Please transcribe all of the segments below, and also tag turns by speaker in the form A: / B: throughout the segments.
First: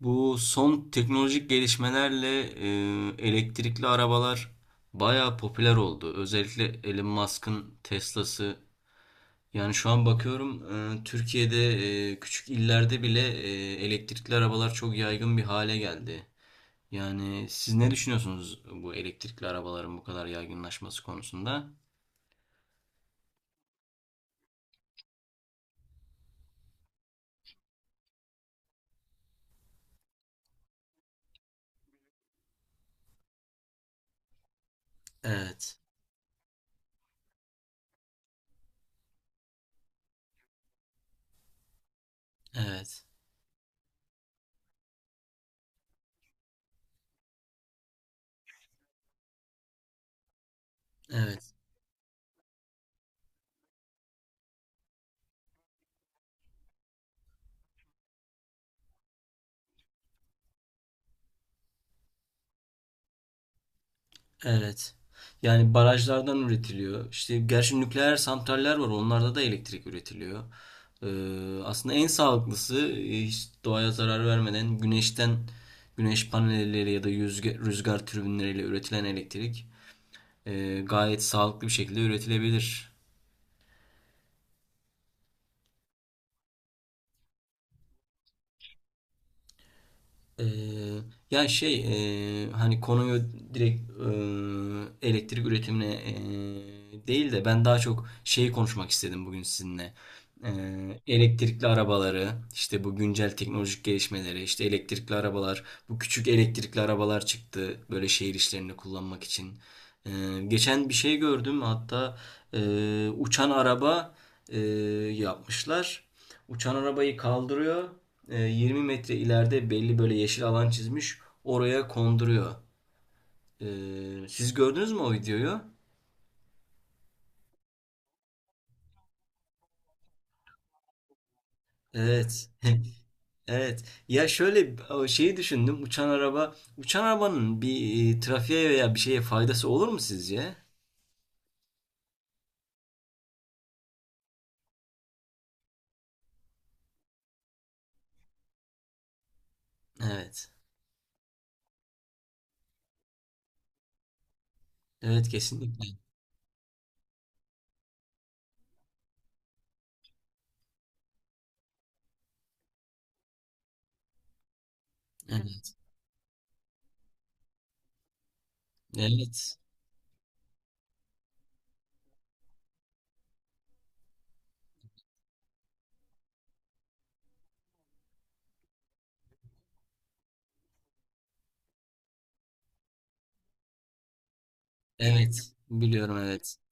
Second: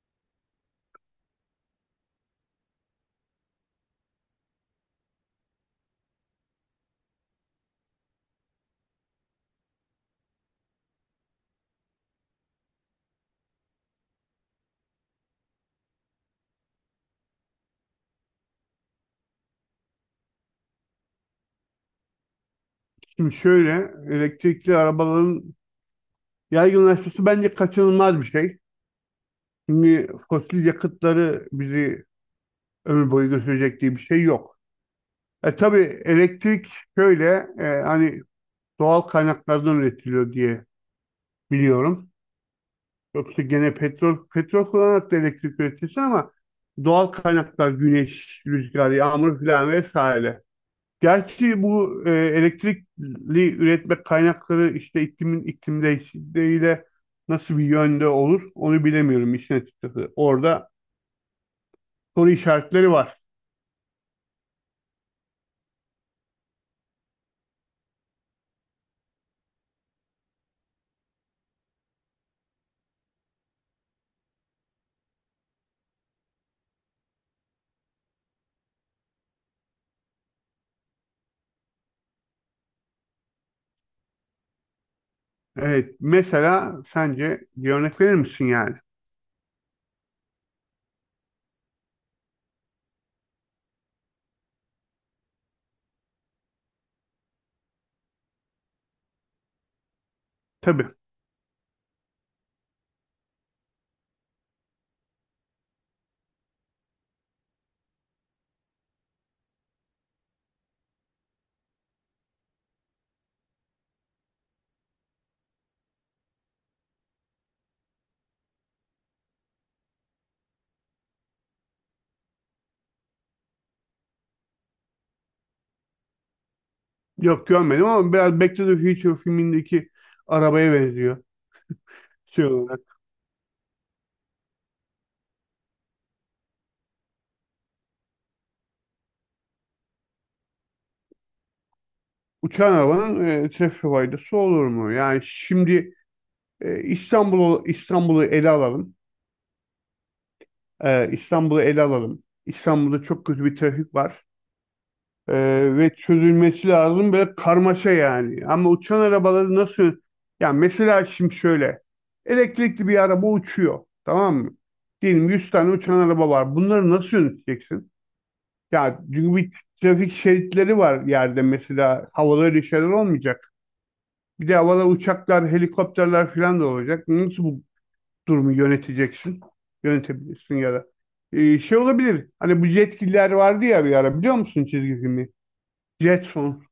A: Bu son teknolojik gelişmelerle elektrikli arabalar bayağı popüler oldu. Özellikle Elon Musk'ın Tesla'sı. Yani şu an bakıyorum Türkiye'de küçük illerde bile elektrikli arabalar çok yaygın bir hale geldi. Yani siz ne düşünüyorsunuz bu elektrikli arabaların bu kadar yaygınlaşması konusunda?
B: Şimdi şöyle elektrikli arabaların yaygınlaşması bence kaçınılmaz bir şey. Şimdi fosil yakıtları bizi ömür boyu götürecek diye bir şey yok. E
A: Evet,
B: tabii elektrik şöyle hani doğal kaynaklardan üretiliyor diye biliyorum.
A: evet,
B: Yoksa gene petrol kullanarak da elektrik üretilse ama doğal kaynaklar güneş, rüzgar, yağmur filan vesaire.
A: evet.
B: Gerçi bu elektrikli üretme kaynakları işte iklim değişikliğiyle nasıl bir yönde olur onu bilemiyorum işin açıkçası. Orada soru işaretleri var.
A: Evet. Yani barajlardan üretiliyor. İşte gerçi nükleer santraller var. Onlarda da elektrik üretiliyor. Aslında en sağlıklısı hiç doğaya zarar vermeden güneşten güneş panelleriyle ya da rüzgar türbinleriyle üretilen elektrik gayet sağlıklı bir şekilde üretilebilir.
B: Evet mesela sence bir örnek verir misin yani?
A: Ee, Ya şey, hani konuyu direkt elektrik üretimine değil de ben daha çok şeyi konuşmak istedim bugün sizinle.
B: Tabii.
A: Elektrikli arabaları işte bu güncel teknolojik gelişmeleri işte elektrikli arabalar bu küçük elektrikli arabalar çıktı böyle şehir işlerinde kullanmak için. Ee, Geçen bir şey gördüm hatta e, uçan araba e, yapmışlar. Uçan arabayı kaldırıyor 20 metre ileride belli böyle yeşil alan çizmiş. Oraya konduruyor. Siz gördünüz mü o videoyu?
B: Yok görmedim ama biraz Back to the Future filmindeki arabaya benziyor. Şey
A: Evet.
B: olarak.
A: Evet. Ya şöyle o şeyi düşündüm. Uçan arabanın bir trafiğe veya bir şeye faydası olur mu sizce?
B: Uçan arabanın trafik faydası olur mu? Yani şimdi İstanbul'u ele alalım.
A: Evet.
B: İstanbul'u ele alalım. İstanbul'da çok kötü bir trafik var.
A: Evet kesinlikle.
B: Ve çözülmesi lazım böyle karmaşa yani. Ama uçan arabaları nasıl... Ya mesela şimdi şöyle. Elektrikli bir araba uçuyor. Tamam mı? Diyelim 100 tane
A: Evet.
B: uçan araba var. Bunları nasıl yöneteceksin? Ya çünkü bir
A: Evet.
B: trafik şeritleri var yerde mesela. Havada öyle şeyler olmayacak. Bir de havada uçaklar, helikopterler falan da olacak. Nasıl bu durumu yöneteceksin. Yönetebilirsin ya da. Şey olabilir. Hani bu Jetgiller vardı ya bir ara biliyor musun çizgi filmi?
A: Evet. Biliyorum evet.
B: Jetson.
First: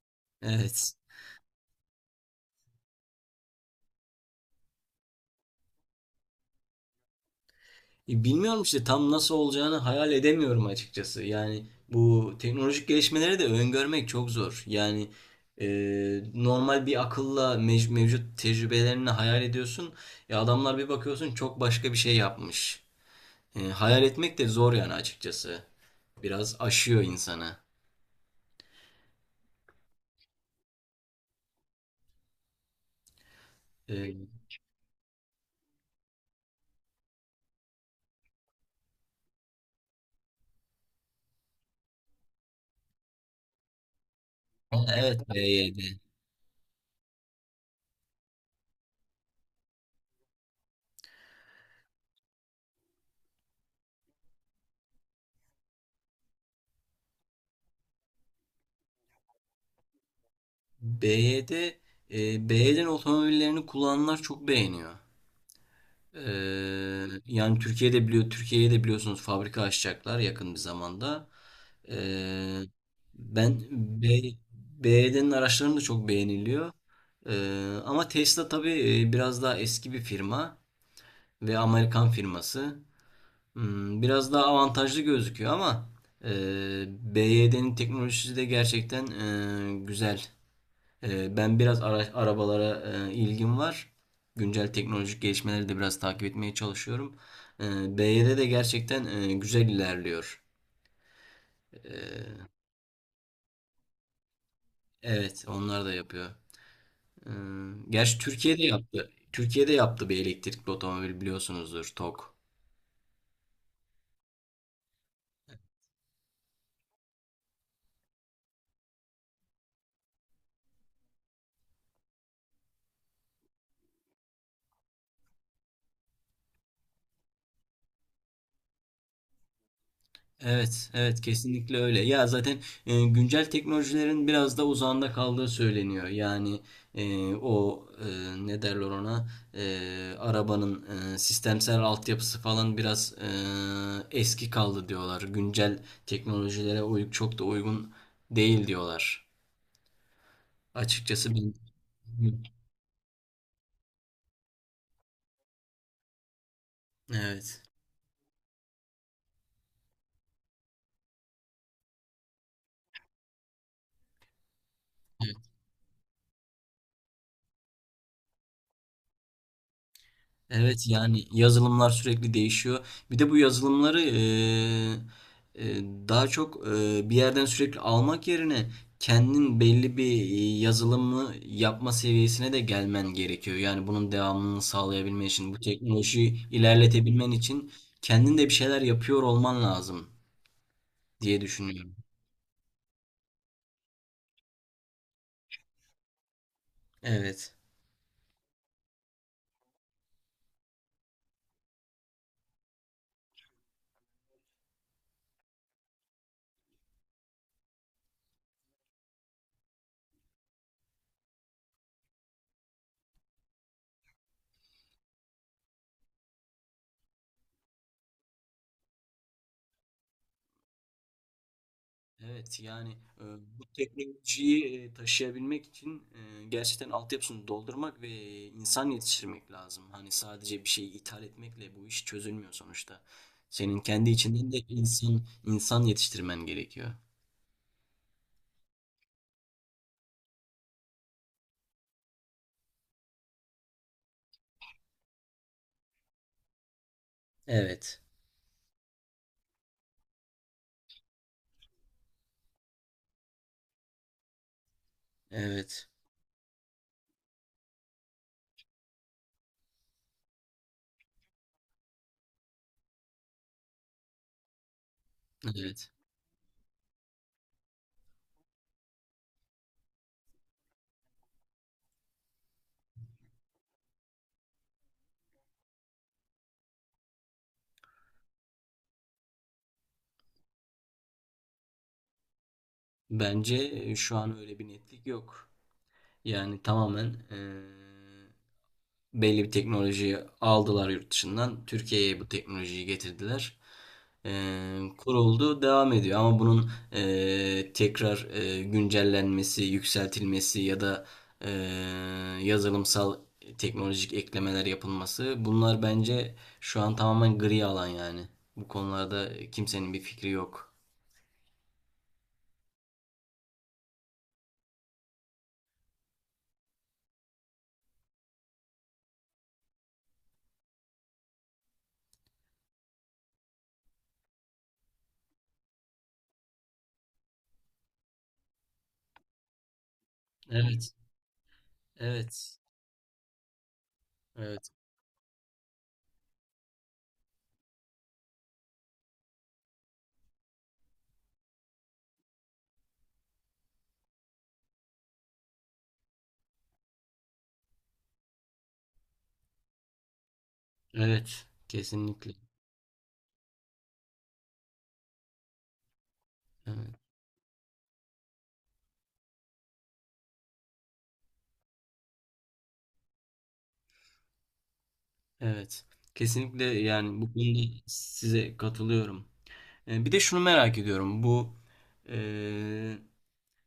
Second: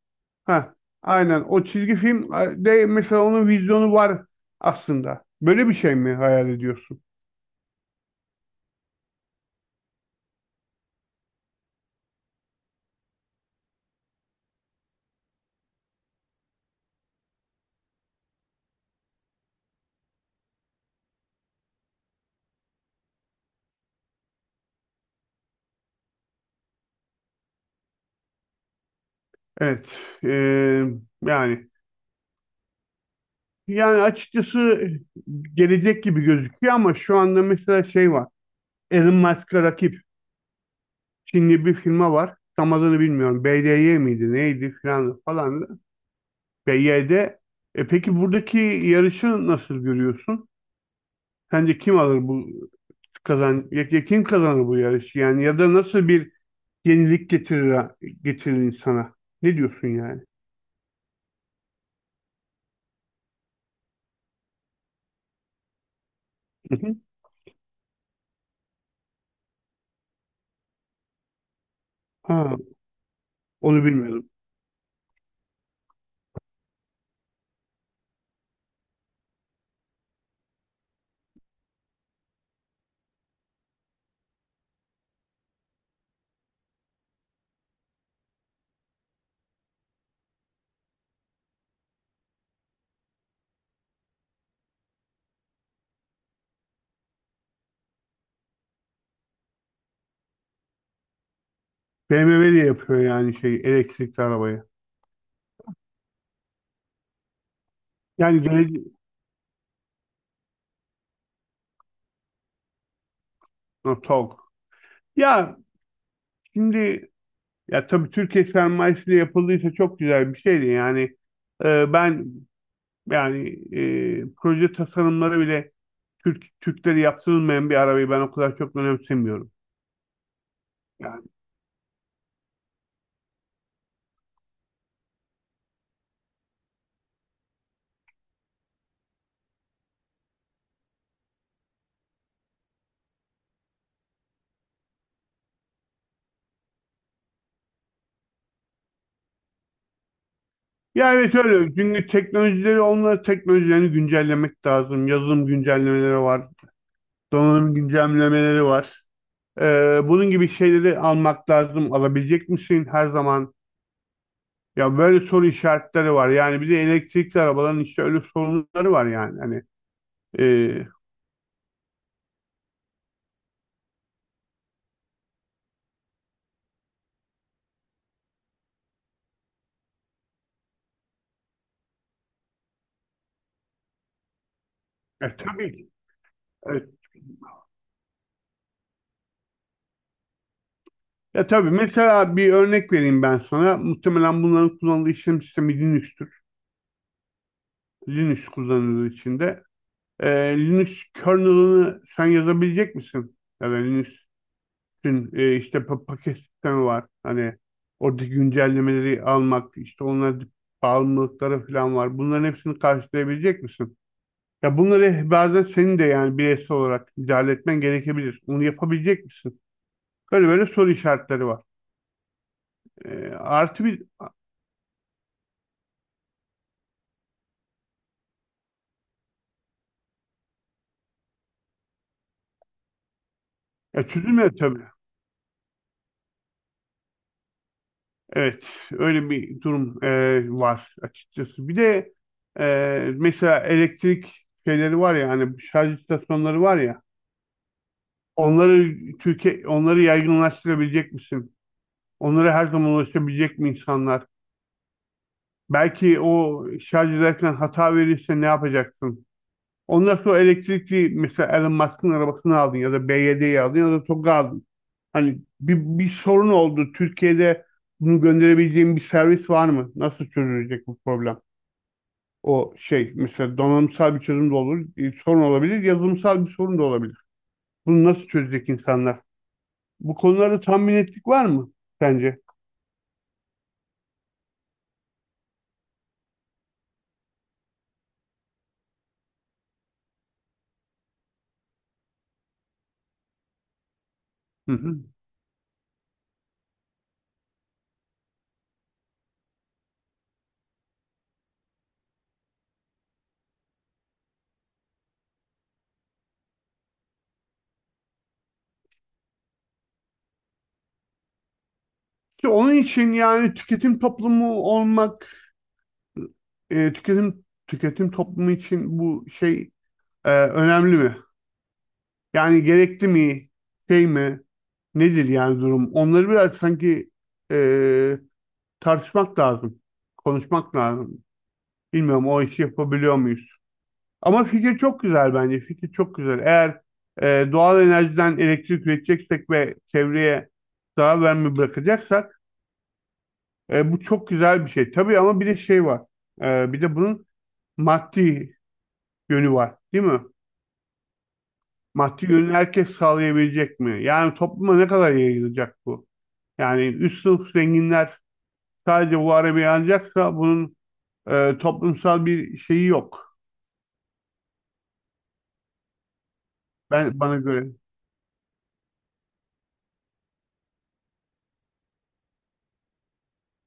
B: Ha,
A: Evet.
B: aynen. O çizgi film de mesela onun vizyonu var aslında. Böyle bir şey mi hayal ediyorsun?
A: Bilmiyorum işte tam nasıl olacağını hayal edemiyorum açıkçası. Yani bu teknolojik gelişmeleri de öngörmek çok zor. Yani e, normal bir akılla mevcut tecrübelerini hayal ediyorsun. Adamlar bir bakıyorsun çok başka bir şey yapmış. Hayal etmek de zor yani açıkçası. Biraz aşıyor insanı.
B: Evet. Ee, yani yani
A: E,
B: açıkçası gelecek gibi gözüküyor ama şu anda mesela şey var. Elon Musk'a rakip Çinli bir firma var. Tam adını bilmiyorum. BDY miydi neydi
A: evet
B: filan falan.
A: BYD.
B: BYD. E peki buradaki yarışı nasıl görüyorsun? Sence kim alır bu kazan ya, ya kim kazanır bu yarışı? Yani ya da nasıl bir yenilik getirir insana? Ne diyorsun yani?
A: BYD, BYD'nin otomobillerini kullananlar çok beğeniyor. Ee,
B: Hı hı.
A: Yani Türkiye'ye de biliyorsunuz fabrika açacaklar yakın bir zamanda.
B: Ha,
A: Ee, Ben
B: onu
A: B,
B: bilmiyordum.
A: B BYD'nin araçlarını da çok beğeniliyor. Ama Tesla tabii biraz daha eski bir firma ve Amerikan firması. Biraz daha avantajlı gözüküyor ama BYD'nin teknolojisi de gerçekten güzel. Ben biraz arabalara ilgim var. Güncel teknolojik gelişmeleri de biraz takip etmeye çalışıyorum. BYD de gerçekten güzel ilerliyor.
B: BMW de yapıyor yani şey elektrikli arabayı.
A: Evet, onlar da yapıyor. Ee, Gerçi
B: Yani
A: Türkiye'de
B: gelecek
A: yaptı. Türkiye'de yaptı bir elektrikli otomobil biliyorsunuzdur, TOG.
B: no, Togg. Ya şimdi ya tabii Türkiye sermayesiyle yapıldıysa çok güzel bir şeydi yani. E, ben yani proje tasarımları bile Türkleri yaptırılmayan bir arabayı ben o kadar çok önemsemiyorum.
A: Evet, evet
B: Yani,
A: kesinlikle öyle. Ya zaten güncel teknolojilerin biraz da uzağında kaldığı söyleniyor. Yani o ne derler ona, arabanın sistemsel altyapısı falan biraz eski kaldı diyorlar. Güncel teknolojilere çok da uygun değil diyorlar.
B: ya
A: Açıkçası
B: evet
A: ben...
B: öyle. Çünkü teknolojileri teknolojilerini güncellemek lazım. Yazılım güncellemeleri var.
A: Evet.
B: Donanım güncellemeleri var. Bunun gibi şeyleri almak lazım. Alabilecek misin her zaman? Ya böyle soru işaretleri var. Yani bir de elektrikli arabaların işte öyle sorunları var yani. Hani
A: Evet
B: e,
A: yani yazılımlar sürekli değişiyor. Bir de bu yazılımları daha çok bir yerden sürekli almak yerine kendin belli bir yazılımı yapma seviyesine de gelmen gerekiyor. Yani bunun devamını sağlayabilmen için, bu
B: tabii ki.
A: teknolojiyi
B: Evet.
A: ilerletebilmen için kendin de bir şeyler yapıyor olman lazım diye
B: Ya tabii
A: düşünüyorum.
B: mesela bir örnek vereyim ben sana. Muhtemelen bunların kullanıldığı işlem sistemi Linux'tür.
A: Evet.
B: Linux kullanıldığı içinde. Linux kernel'ını sen yazabilecek misin? Ya da Linux'ün işte paket sistemi var. Hani oradaki güncellemeleri almak, işte onlara bağımlılıkları falan var. Bunların hepsini karşılayabilecek misin? Ya bunları bazen senin de yani bireysel olarak müdahale etmen gerekebilir. Onu yapabilecek misin? Böyle soru işaretleri var.
A: Evet yani e, bu
B: Artı bir
A: teknolojiyi taşıyabilmek için gerçekten altyapısını doldurmak ve insan yetiştirmek lazım. Hani sadece bir şeyi ithal etmekle bu iş çözülmüyor sonuçta. Senin
B: ya
A: kendi içinden
B: çözülmüyor
A: de
B: tabii.
A: insan insan yetiştirmen gerekiyor.
B: Evet, öyle bir durum var açıkçası. Bir de mesela elektrik şeyleri var ya hani şarj istasyonları var ya
A: Evet,
B: Türkiye onları yaygınlaştırabilecek misin? Onlara her zaman ulaşabilecek mi insanlar?
A: evet,
B: Belki o şarj ederken hata verirse ne yapacaksın? Ondan sonra elektrikli mesela Elon Musk'ın arabasını aldın ya da BYD'yi aldın ya da Togg'u aldın. Hani
A: evet.
B: bir sorun oldu. Türkiye'de bunu gönderebileceğim bir servis var mı? Nasıl çözülecek bu problem? O şey mesela donanımsal bir çözüm de olur, sorun olabilir, yazılımsal bir sorun da olabilir. Bunu nasıl çözecek insanlar? Bu konularda tam bir var mı sence?
A: Bence şu an öyle bir netlik yok. Yani tamamen belli bir teknolojiyi aldılar yurt dışından. Türkiye'ye bu teknolojiyi getirdiler.
B: Hı hı.
A: Kuruldu, devam ediyor. Ama bunun tekrar güncellenmesi, yükseltilmesi ya da e, yazılımsal teknolojik eklemeler yapılması bunlar bence şu an tamamen gri alan yani. Bu konularda kimsenin bir fikri yok.
B: İşte onun için yani tüketim toplumu olmak, tüketim toplumu için bu şey önemli mi? Yani gerekli mi? Şey mi? Nedir yani durum? Onları biraz sanki e, tartışmak lazım, konuşmak
A: Evet,
B: lazım. Bilmiyorum o
A: evet,
B: işi yapabiliyor muyuz? Ama
A: evet,
B: fikir çok güzel bence. Fikir çok güzel. Eğer doğal enerjiden elektrik üreteceksek ve çevreye zarar verme bırakacaksak bu çok güzel bir şey. Tabii ama bir de şey var. E, bir de bunun maddi yönü var, değil mi?
A: evet,
B: Maddi
A: kesinlikle.
B: yönü herkes sağlayabilecek mi? Yani topluma ne kadar yayılacak bu? Yani
A: Evet.
B: üst sınıf zenginler sadece bu arabayı alacaksa bunun toplumsal bir şeyi yok.
A: Evet. Kesinlikle yani
B: Ben
A: bu
B: bana
A: konuda
B: göre.
A: size katılıyorum. Bir de şunu merak ediyorum. Bu e,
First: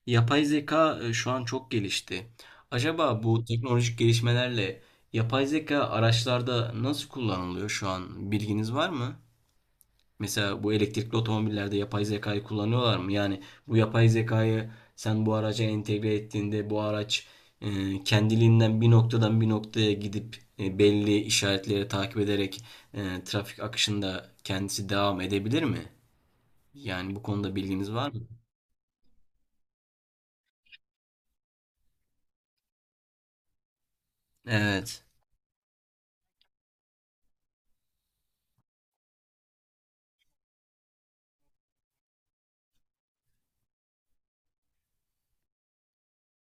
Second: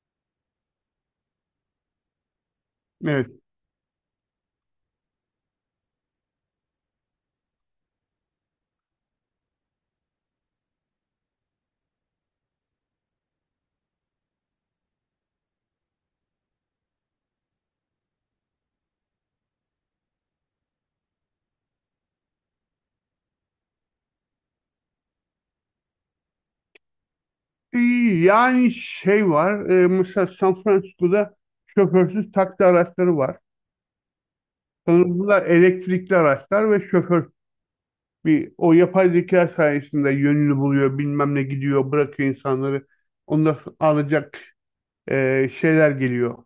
A: yapay zeka şu an çok gelişti. Acaba
B: Evet.
A: bu teknolojik gelişmelerle yapay zeka araçlarda nasıl kullanılıyor şu an? Bilginiz var mı? Mesela bu elektrikli otomobillerde yapay zekayı kullanıyorlar mı? Yani bu yapay zekayı sen bu araca entegre ettiğinde bu araç kendiliğinden bir noktadan bir noktaya gidip belli işaretleri takip ederek trafik akışında kendisi devam edebilir mi? Yani bu konuda bilginiz var mı?
B: Yani şey var, mesela San Francisco'da şoförsüz taksi araçları var.
A: Evet.
B: Sanırım bunlar elektrikli araçlar ve şoför bir o yapay zeka sayesinde yönünü buluyor, bilmem ne gidiyor, bırakıyor insanları. Ondan sonra alacak şeyler geliyor.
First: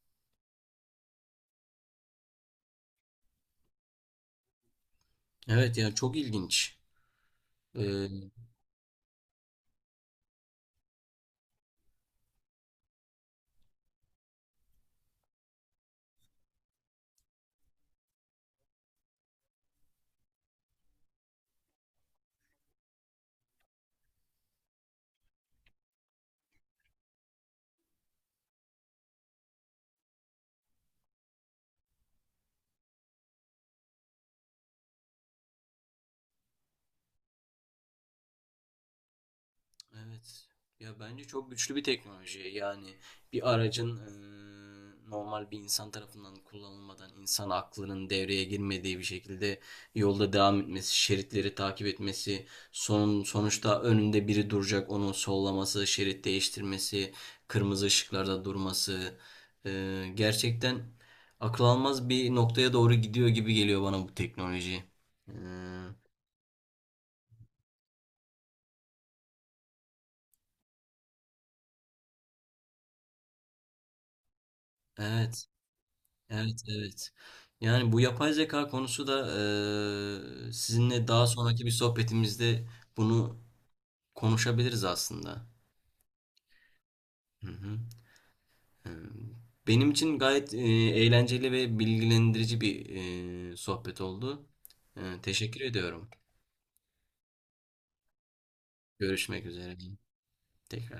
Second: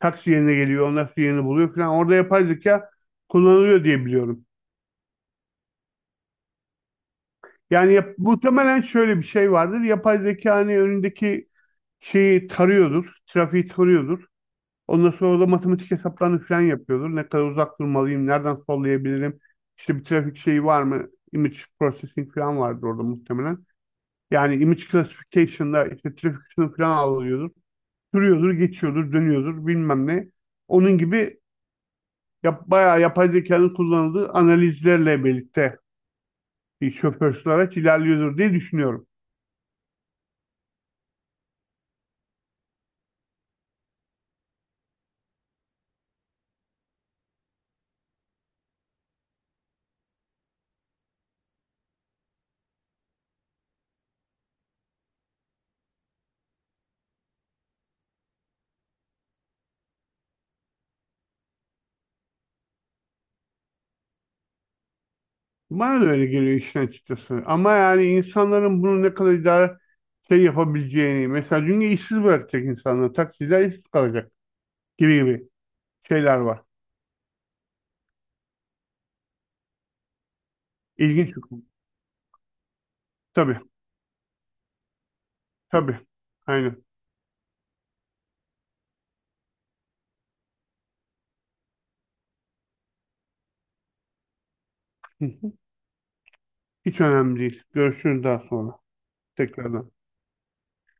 B: Taksi yerine geliyor, ondan sonra yerini buluyor falan. Orada yapay zeka kullanılıyor diye biliyorum.
A: Evet yani çok ilginç.
B: Yani muhtemelen şöyle bir şey vardır. Yapay zeka hani önündeki şeyi tarıyordur, trafiği tarıyordur. Ondan sonra da matematik hesaplarını falan yapıyordur. Ne kadar uzak durmalıyım, nereden sollayabilirim, işte bir trafik şeyi var mı, image processing falan vardır orada muhtemelen. Yani image classification'da işte trafik ışını falan alıyordur. Sürüyordur, geçiyordur, dönüyordur bilmem ne. Onun gibi bayağı yapay zekanın kullanıldığı analizlerle birlikte bir şoförsüz araç ilerliyordur diye düşünüyorum.
A: Evet. Ya bence çok güçlü bir teknoloji. Yani bir aracın normal bir insan tarafından kullanılmadan insan aklının devreye girmediği bir şekilde yolda devam etmesi, şeritleri takip etmesi, sonuçta önünde biri duracak onu sollaması, şerit değiştirmesi, kırmızı ışıklarda durması gerçekten akıl almaz bir noktaya doğru gidiyor gibi geliyor bana bu teknoloji. Eee,
B: Bana da öyle geliyor işin açıkçası. Ama yani insanların bunu ne kadar idare şey yapabileceğini, mesela çünkü işsiz bırakacak insanları, taksiciler işsiz kalacak gibi
A: evet.
B: gibi şeyler
A: Evet,
B: var.
A: evet. Yani bu yapay zeka konusu da sizinle daha
B: İlginç bir konu.
A: sonraki bir sohbetimizde bunu
B: Tabii,
A: konuşabiliriz aslında.
B: tabii. Aynen.
A: Hı hı. Eee, Benim için gayet eğlenceli ve bilgilendirici bir sohbet oldu. Teşekkür ediyorum.
B: Hiç önemli değil. Görüşürüz daha sonra.
A: Görüşmek üzere.
B: Tekrardan.
A: Tekrar.